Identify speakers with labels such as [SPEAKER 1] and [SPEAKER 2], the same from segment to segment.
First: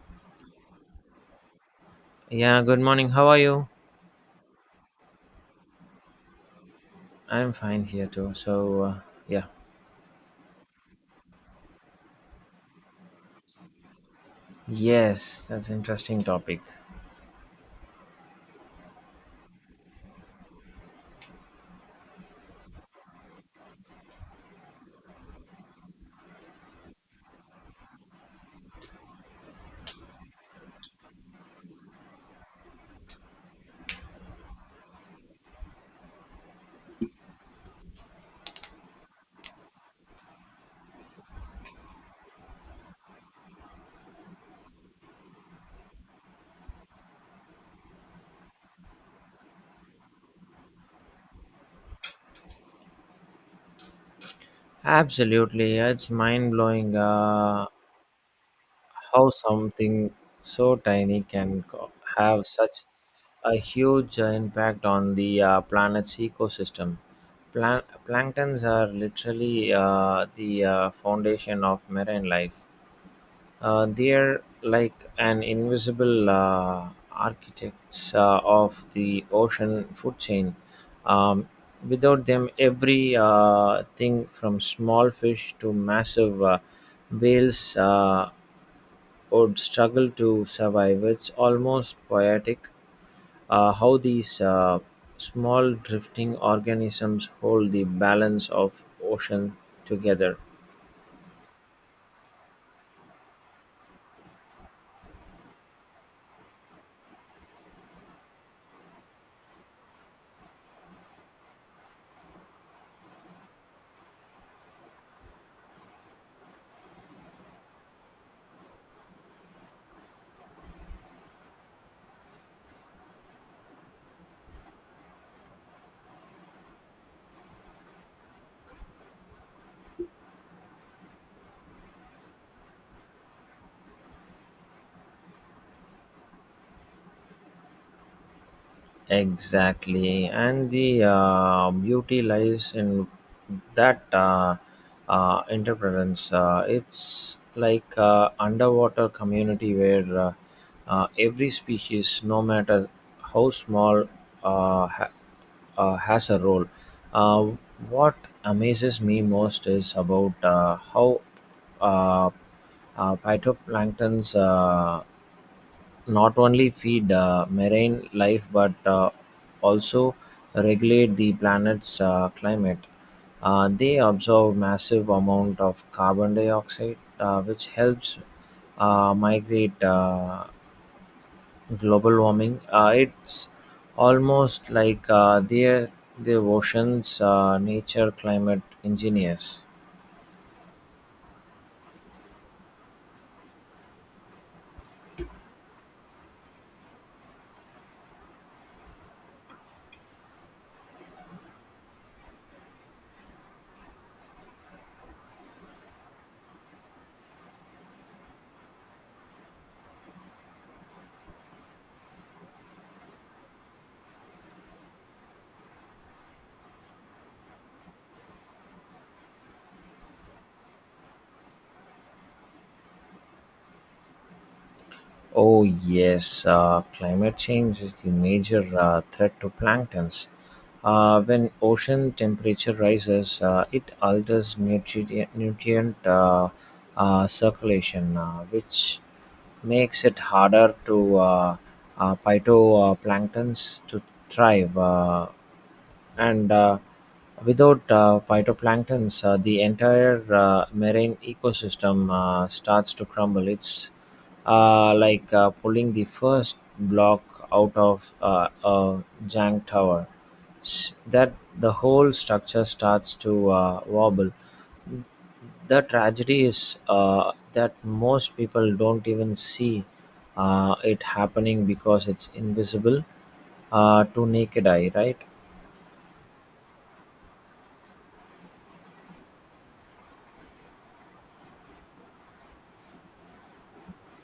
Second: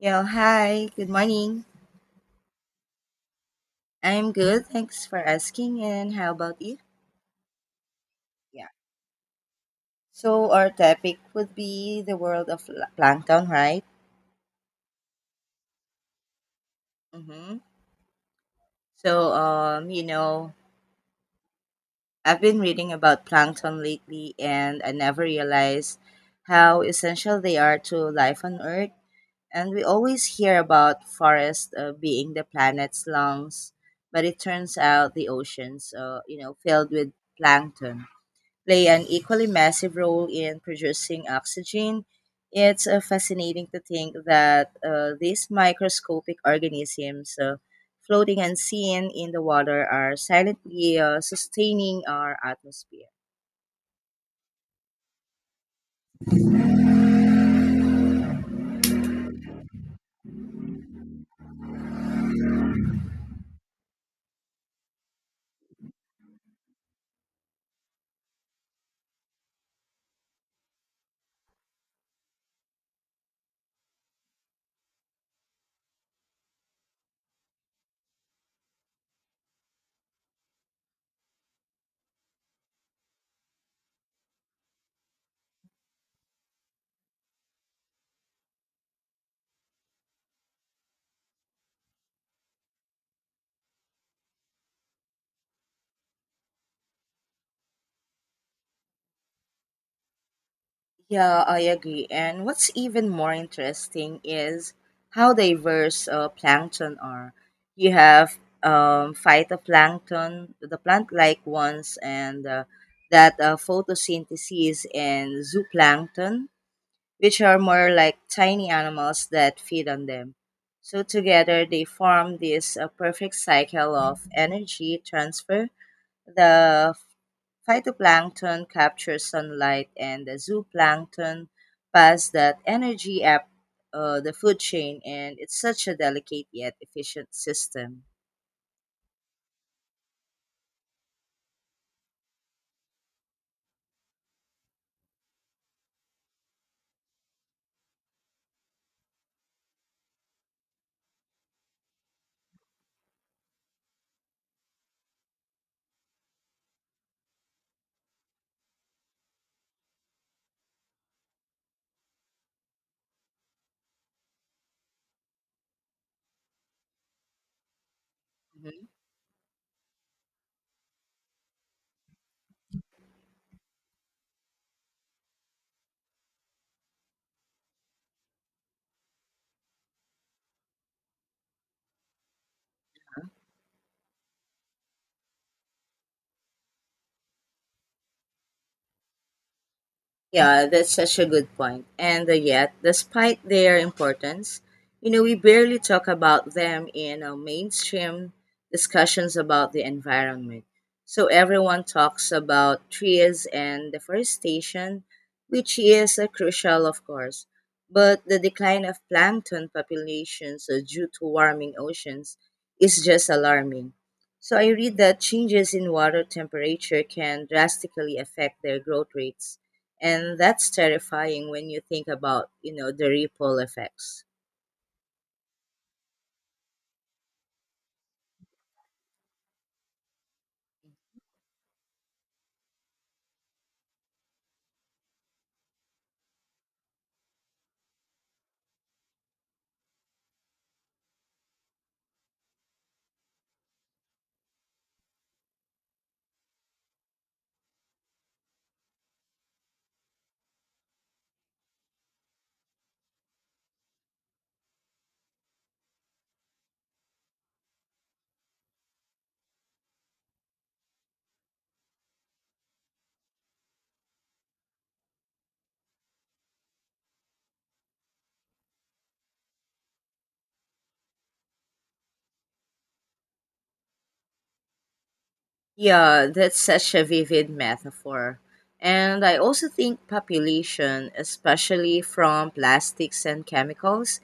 [SPEAKER 1] Yeah, hi, good morning.
[SPEAKER 2] Yeah, good morning. How are you?
[SPEAKER 1] I'm good, thanks for asking. And how about you?
[SPEAKER 2] I'm fine here too.
[SPEAKER 1] Yeah.
[SPEAKER 2] Yeah.
[SPEAKER 1] So our topic would be the world of plankton, right?
[SPEAKER 2] Yes, that's an interesting topic.
[SPEAKER 1] Mm-hmm. So um, you know, I've been reading about plankton lately, and I never realized how essential they are to life on Earth. And we always hear about forests being the planet's lungs, but it turns out the oceans, filled with plankton play an equally massive role in producing oxygen. It's fascinating to think that these microscopic organisms floating unseen in the water are silently sustaining our atmosphere.
[SPEAKER 2] Absolutely. It's mind blowing, how something so tiny can have such a huge impact on the planet's ecosystem. Plan- Planktons are literally the foundation of marine life. They're like an invisible architects of the ocean food chain. Um, Without them, every thing from small fish to massive whales would struggle to survive. It's almost poetic, how these small drifting organisms hold the balance of ocean together.
[SPEAKER 1] Yeah, I agree. And what's even more interesting is how diverse plankton are. You have phytoplankton, the plant-like ones, and that photosynthesis, and zooplankton, which are more like tiny animals that feed on them. So together, they form this perfect cycle of energy transfer. The Phytoplankton capture sunlight, and the zooplankton pass that energy up the food chain, and it's such a delicate yet efficient system.
[SPEAKER 2] Exactly, and the beauty lies in that interference. It's like underwater community where, every species, no matter how small, uh, ha- has a role. Uh, what amazes me most is about how uh, phytoplanktons not only feed marine life but
[SPEAKER 1] Mhm.
[SPEAKER 2] also regulate the planet's climate. They absorb massive amount of carbon dioxide, which helps migrate global warming. It's almost like they're the ocean's nature climate engineers.
[SPEAKER 1] Yeah, that's such a good point. And yet, despite their importance, we barely talk about them in mainstream discussions about the environment. So everyone talks about trees and deforestation, which is crucial, of course. But the decline of plankton populations due to warming oceans is just alarming. So I read that changes in water temperature can drastically affect their growth rates, and that's terrifying when you think about, the ripple effects.
[SPEAKER 2] Oh, yes, climate change is the major threat to planktons. When ocean temperature rises, it alters nutrient circulation, which makes it harder to phytoplanktons to thrive. And without phytoplanktons, the entire marine ecosystem starts to crumble. It's like pulling the first block out of a jank tower. That the whole structure starts to wobble. The tragedy is that most people don't even see it happening because it's invisible to naked eye, right?
[SPEAKER 1] Yeah, that's such a vivid metaphor. And I also think population, especially from plastics and chemicals.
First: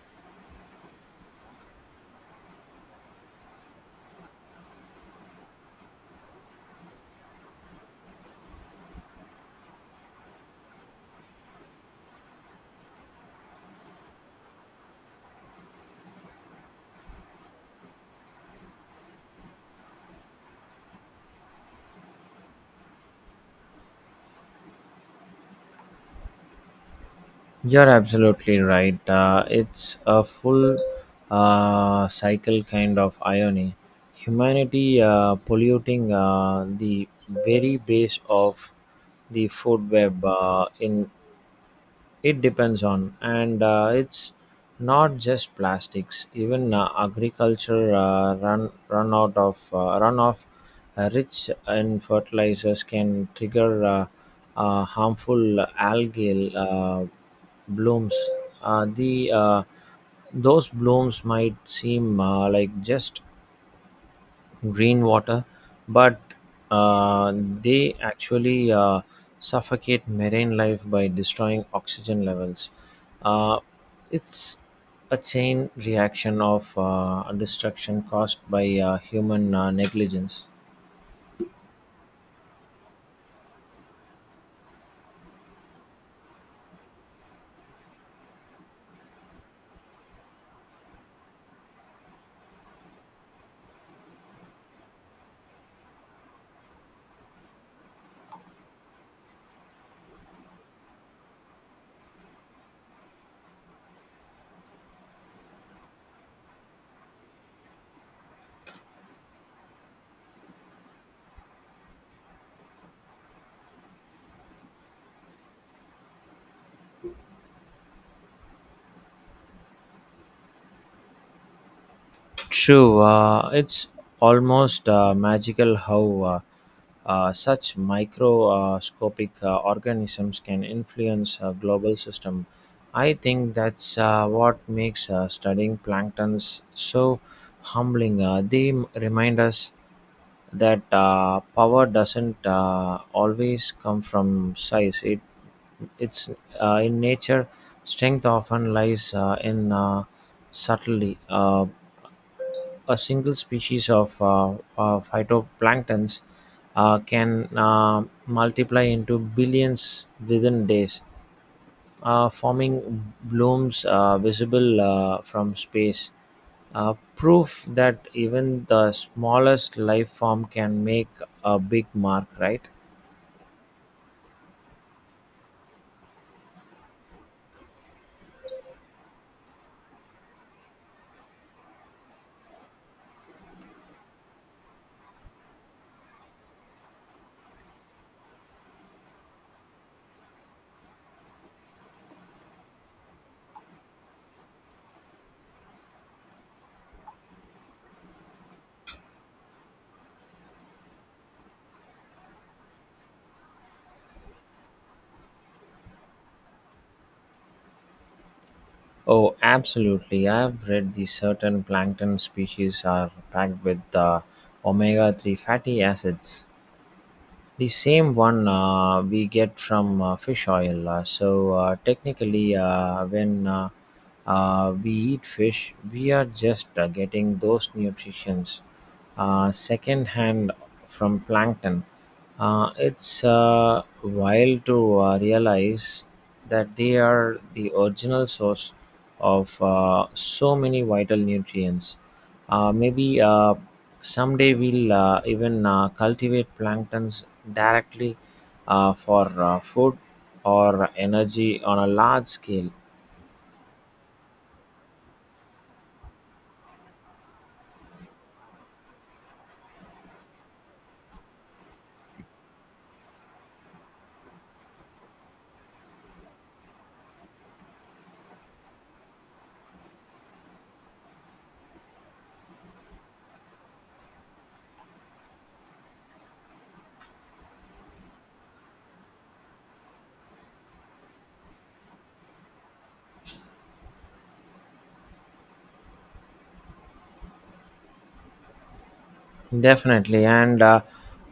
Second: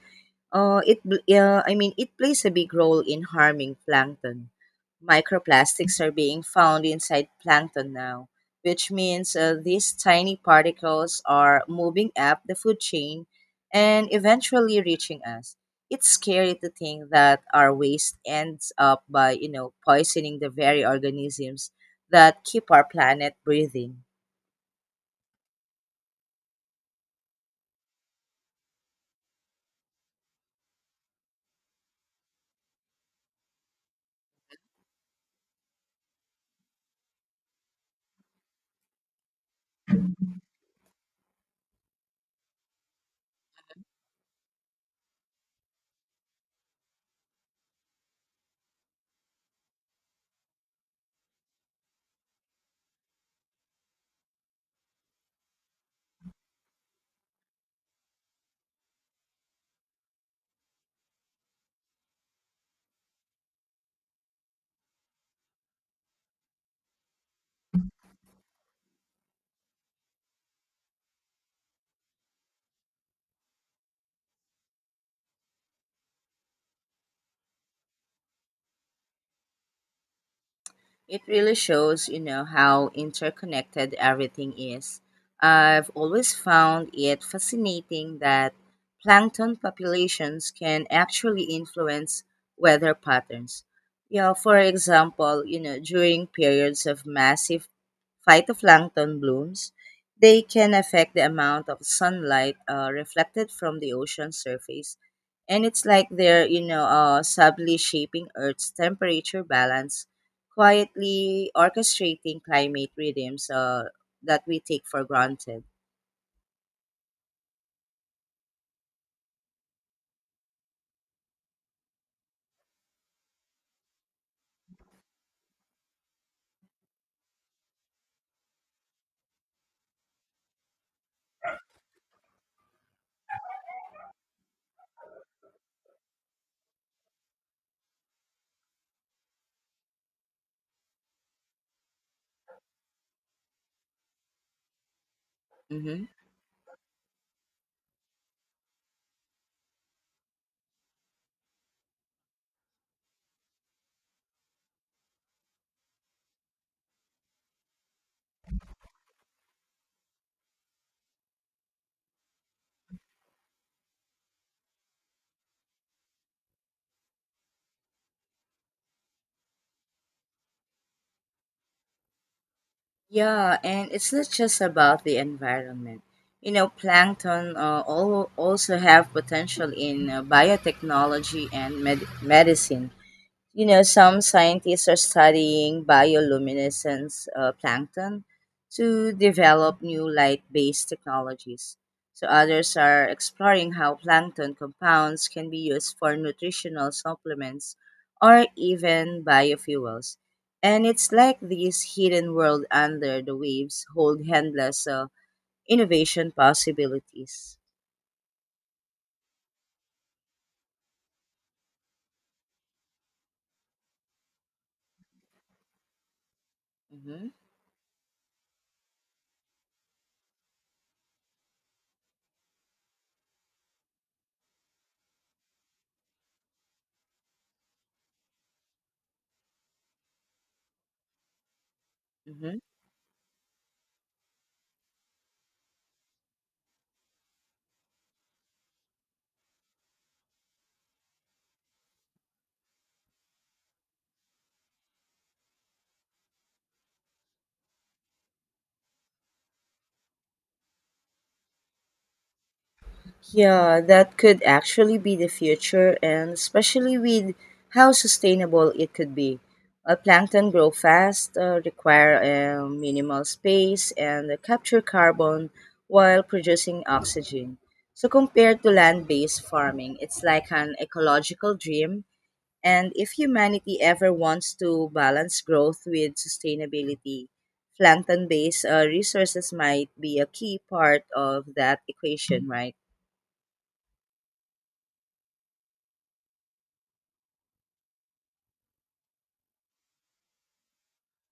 [SPEAKER 1] I mean, it plays a big role in harming plankton. Microplastics are being found inside plankton now, which means these tiny particles are moving up the food chain and eventually reaching us. It's scary to think that our waste ends up by, poisoning the very organisms that keep our planet breathing.
[SPEAKER 2] You're absolutely right. It's a full cycle kind of irony. Humanity polluting the very base of the food web in it depends on, and it's not just plastics. Even agriculture run run out of run off rich in fertilizers can trigger harmful algal blooms. The Those blooms might seem like just green water, but they actually suffocate marine life by destroying oxygen levels. Uh, it's a chain reaction of destruction caused by human negligence.
[SPEAKER 1] It really shows, how interconnected everything is. I've always found it fascinating that plankton populations can actually influence weather patterns. For example, during periods of massive phytoplankton blooms, they can affect the amount of sunlight reflected from the ocean surface. And it's like they're, subtly shaping Earth's temperature balance, quietly orchestrating climate rhythms that we take for granted.
[SPEAKER 2] True, it's almost magical how such microscopic organisms can influence a global system. I think that's what makes studying planktons so humbling. They remind us that power doesn't always come from size. It
[SPEAKER 1] Hmm.
[SPEAKER 2] it's in nature. Strength often lies in subtlety. A single species of phytoplanktons can multiply into billions within days, forming blooms visible from space, Uh, proof that even the smallest life form can make a big mark, right?
[SPEAKER 1] Yeah, and it's not just about the environment. Plankton also have potential in biotechnology and medicine. Some scientists are studying bioluminescence plankton to develop new light based technologies. So, others are exploring how plankton compounds can be used for nutritional supplements or even biofuels. And it's like this hidden world under the waves hold endless innovation possibilities.
[SPEAKER 2] Oh, absolutely. I've read the certain plankton species are packed with omega 3 fatty acids,
[SPEAKER 1] Hmm.
[SPEAKER 2] the same one we get from fish oil. So technically, when we eat fish, we are just getting those nutrients secondhand from plankton. It's wild to realize that they are the original source of so many vital nutrients. Maybe someday we'll even cultivate planktons directly for food or energy on a large scale.
[SPEAKER 1] Yeah, that could actually be the future, and especially with how sustainable it could be. Plankton grow fast, require minimal space, and capture carbon while producing oxygen. So, compared to land based farming, it's like an ecological dream. And if humanity ever wants to balance growth with sustainability, plankton based resources might be a key part of that equation, right?
[SPEAKER 2] Definitely, and uh,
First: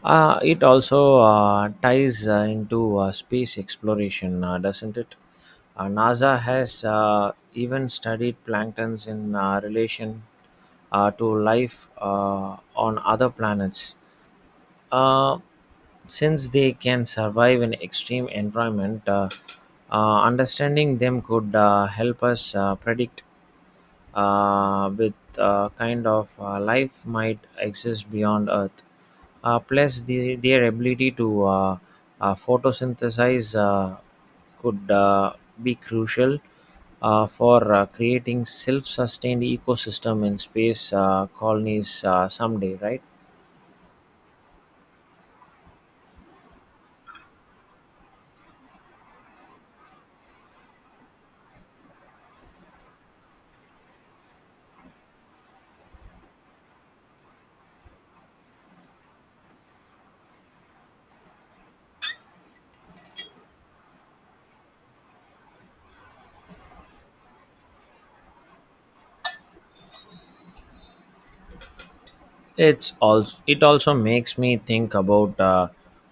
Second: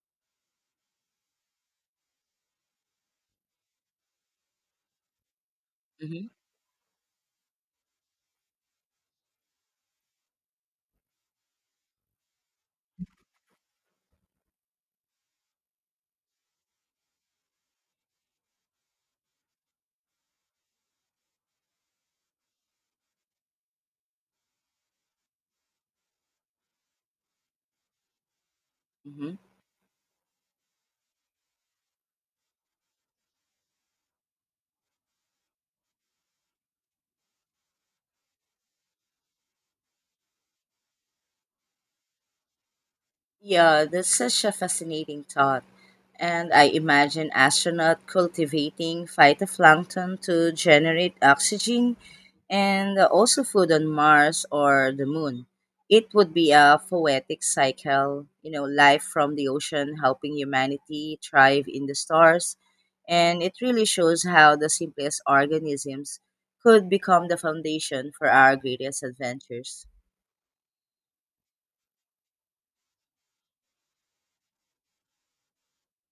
[SPEAKER 2] uh, it also ties into space exploration, doesn't it?
[SPEAKER 1] Mm-hmm.
[SPEAKER 2] NASA has even studied planktons in relation to life on other planets, uh, since they can survive in extreme environment. Understanding them could help us predict with kind of life might exist beyond earth,
[SPEAKER 1] Mhm.
[SPEAKER 2] plus their ability to photosynthesize could be crucial for creating self-sustained ecosystem in space colonies someday, right?
[SPEAKER 1] Yeah, that's such a fascinating thought. And I imagine astronaut cultivating phytoplankton to generate oxygen and also food on Mars or the moon. It would be a poetic cycle, life from the ocean helping humanity thrive in the stars. And it really shows how the simplest organisms could become the foundation for our greatest adventures.
[SPEAKER 2] It also makes me think about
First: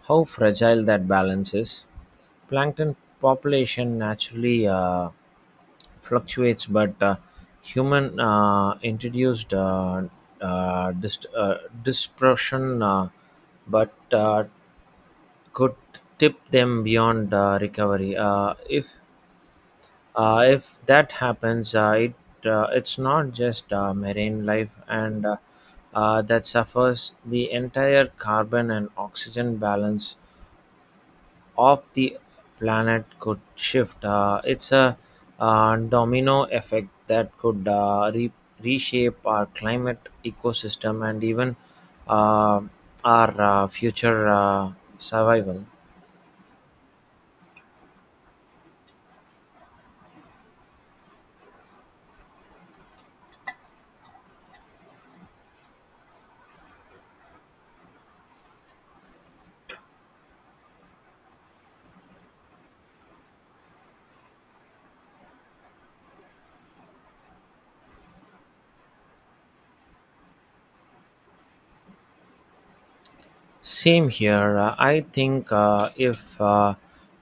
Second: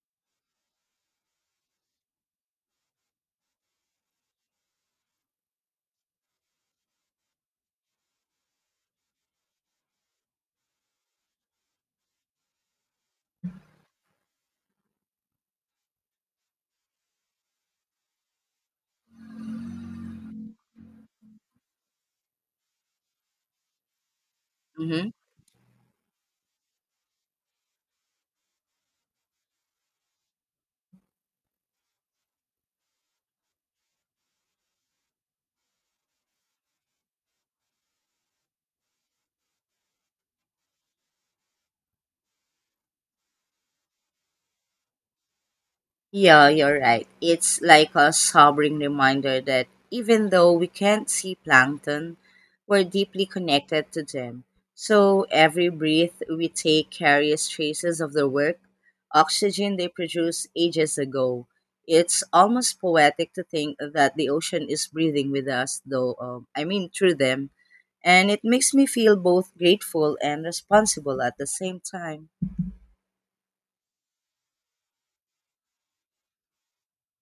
[SPEAKER 2] how fragile that balance is. Plankton population naturally fluctuates, but human introduced uh, dis- uh, dispersion, but could tip them beyond recovery. If that happens, it's not just marine life
[SPEAKER 1] Mhm.
[SPEAKER 2] and that suffers. The entire carbon and oxygen balance of the planet could shift. It's a domino effect that could reshape our climate, ecosystem, and even uh, our future survival.
[SPEAKER 1] Yeah, you're right. It's like a sobering reminder that even though we can't see plankton, we're deeply connected to them. So every breath we take carries traces of their work, oxygen they produced ages ago. It's almost poetic to think that the ocean is breathing with us, though, through them. And it makes me feel both grateful and responsible at the same time.
[SPEAKER 2] Same here. I think if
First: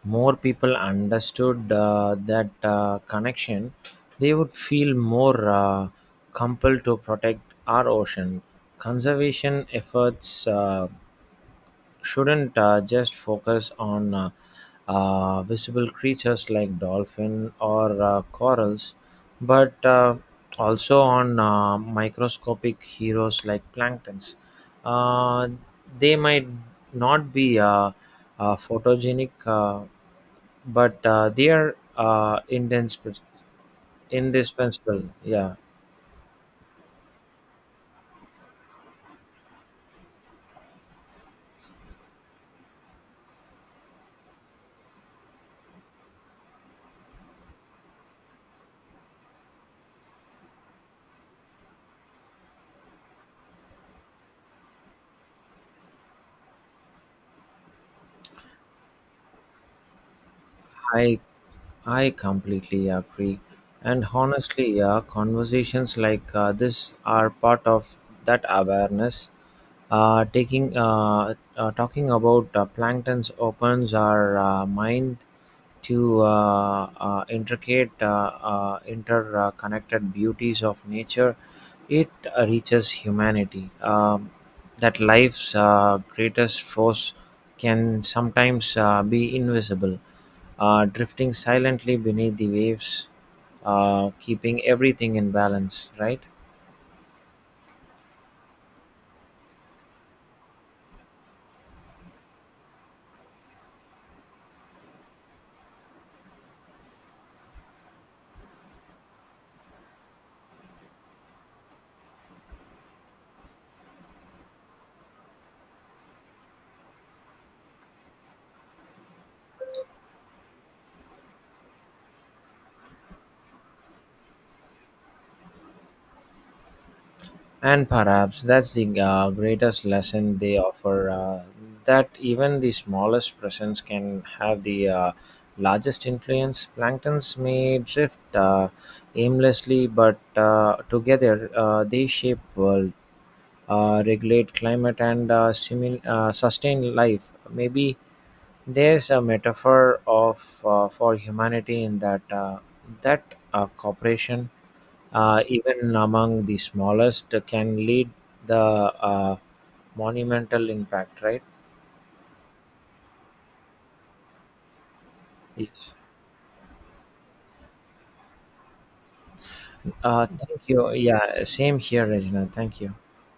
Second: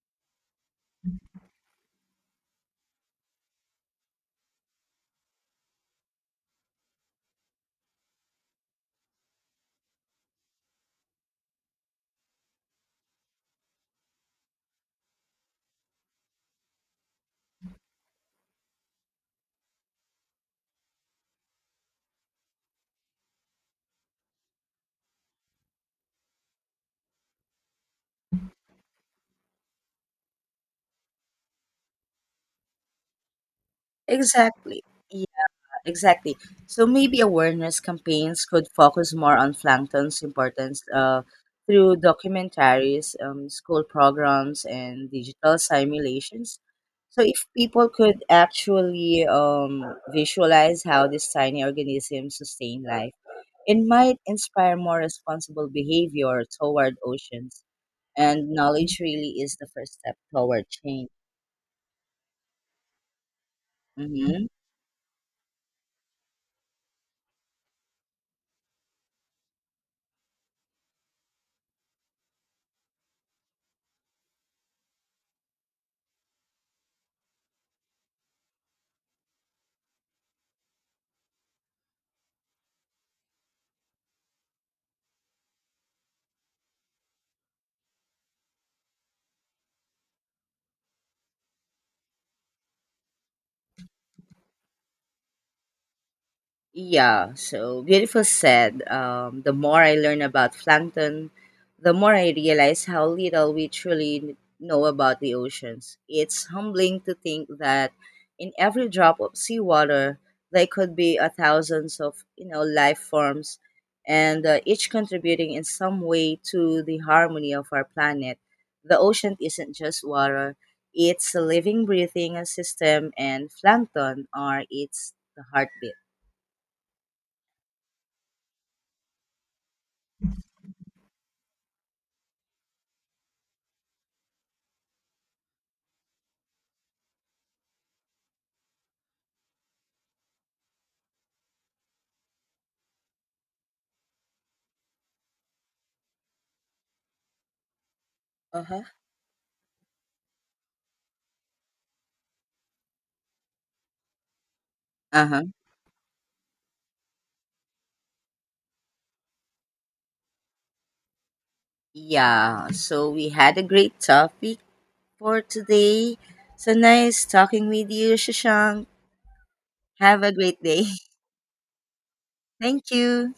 [SPEAKER 2] more people understood that connection, they would feel more compelled to protect our ocean. Conservation efforts shouldn't just focus on visible creatures like dolphin or corals, but also on microscopic heroes like planktons. Uh, they might not be photogenic, but they are indispens-
[SPEAKER 1] Exactly.
[SPEAKER 2] indispensable. Yeah.
[SPEAKER 1] Exactly. So maybe awareness campaigns could focus more on plankton's importance through documentaries, school programs, and digital simulations. So if people could actually visualize how these tiny organisms sustain life, it might inspire more responsible behavior toward oceans. And knowledge really is the first step toward change.
[SPEAKER 2] I I completely agree. And
[SPEAKER 1] Mhm.
[SPEAKER 2] honestly, yeah, conversations like this are part of that awareness. Taking Talking about planktons opens our mind to intricate interconnected beauties of nature. It reaches humanity, that life's greatest force can sometimes be invisible, drifting silently beneath the waves, keeping everything in balance, right?
[SPEAKER 1] Yeah, so beautiful said. The more I learn about Plankton, the more I realize how little we truly know about the oceans. It's humbling to think that in every drop of seawater, there could be a thousands of life forms, and each contributing in some way to the harmony of our planet. The ocean isn't just water; it's a living, breathing system, and plankton are its the heartbeat.
[SPEAKER 2] And perhaps that's the greatest lesson they offer, that even the smallest presence can have the largest influence. Planktons may drift aimlessly, but together they shape world, regulate climate, and sustain life. Maybe
[SPEAKER 1] Uh-huh.
[SPEAKER 2] there's a metaphor of for humanity in that cooperation,
[SPEAKER 1] Uh-huh.
[SPEAKER 2] even among the smallest, can lead the monumental impact, right?
[SPEAKER 1] Yeah, so we had a great topic for
[SPEAKER 2] Yes.
[SPEAKER 1] today. So nice talking with you, Shashank. Have a
[SPEAKER 2] Thank
[SPEAKER 1] great day.
[SPEAKER 2] you. Yeah, same here, Regina. Thank
[SPEAKER 1] Thank
[SPEAKER 2] you.
[SPEAKER 1] you.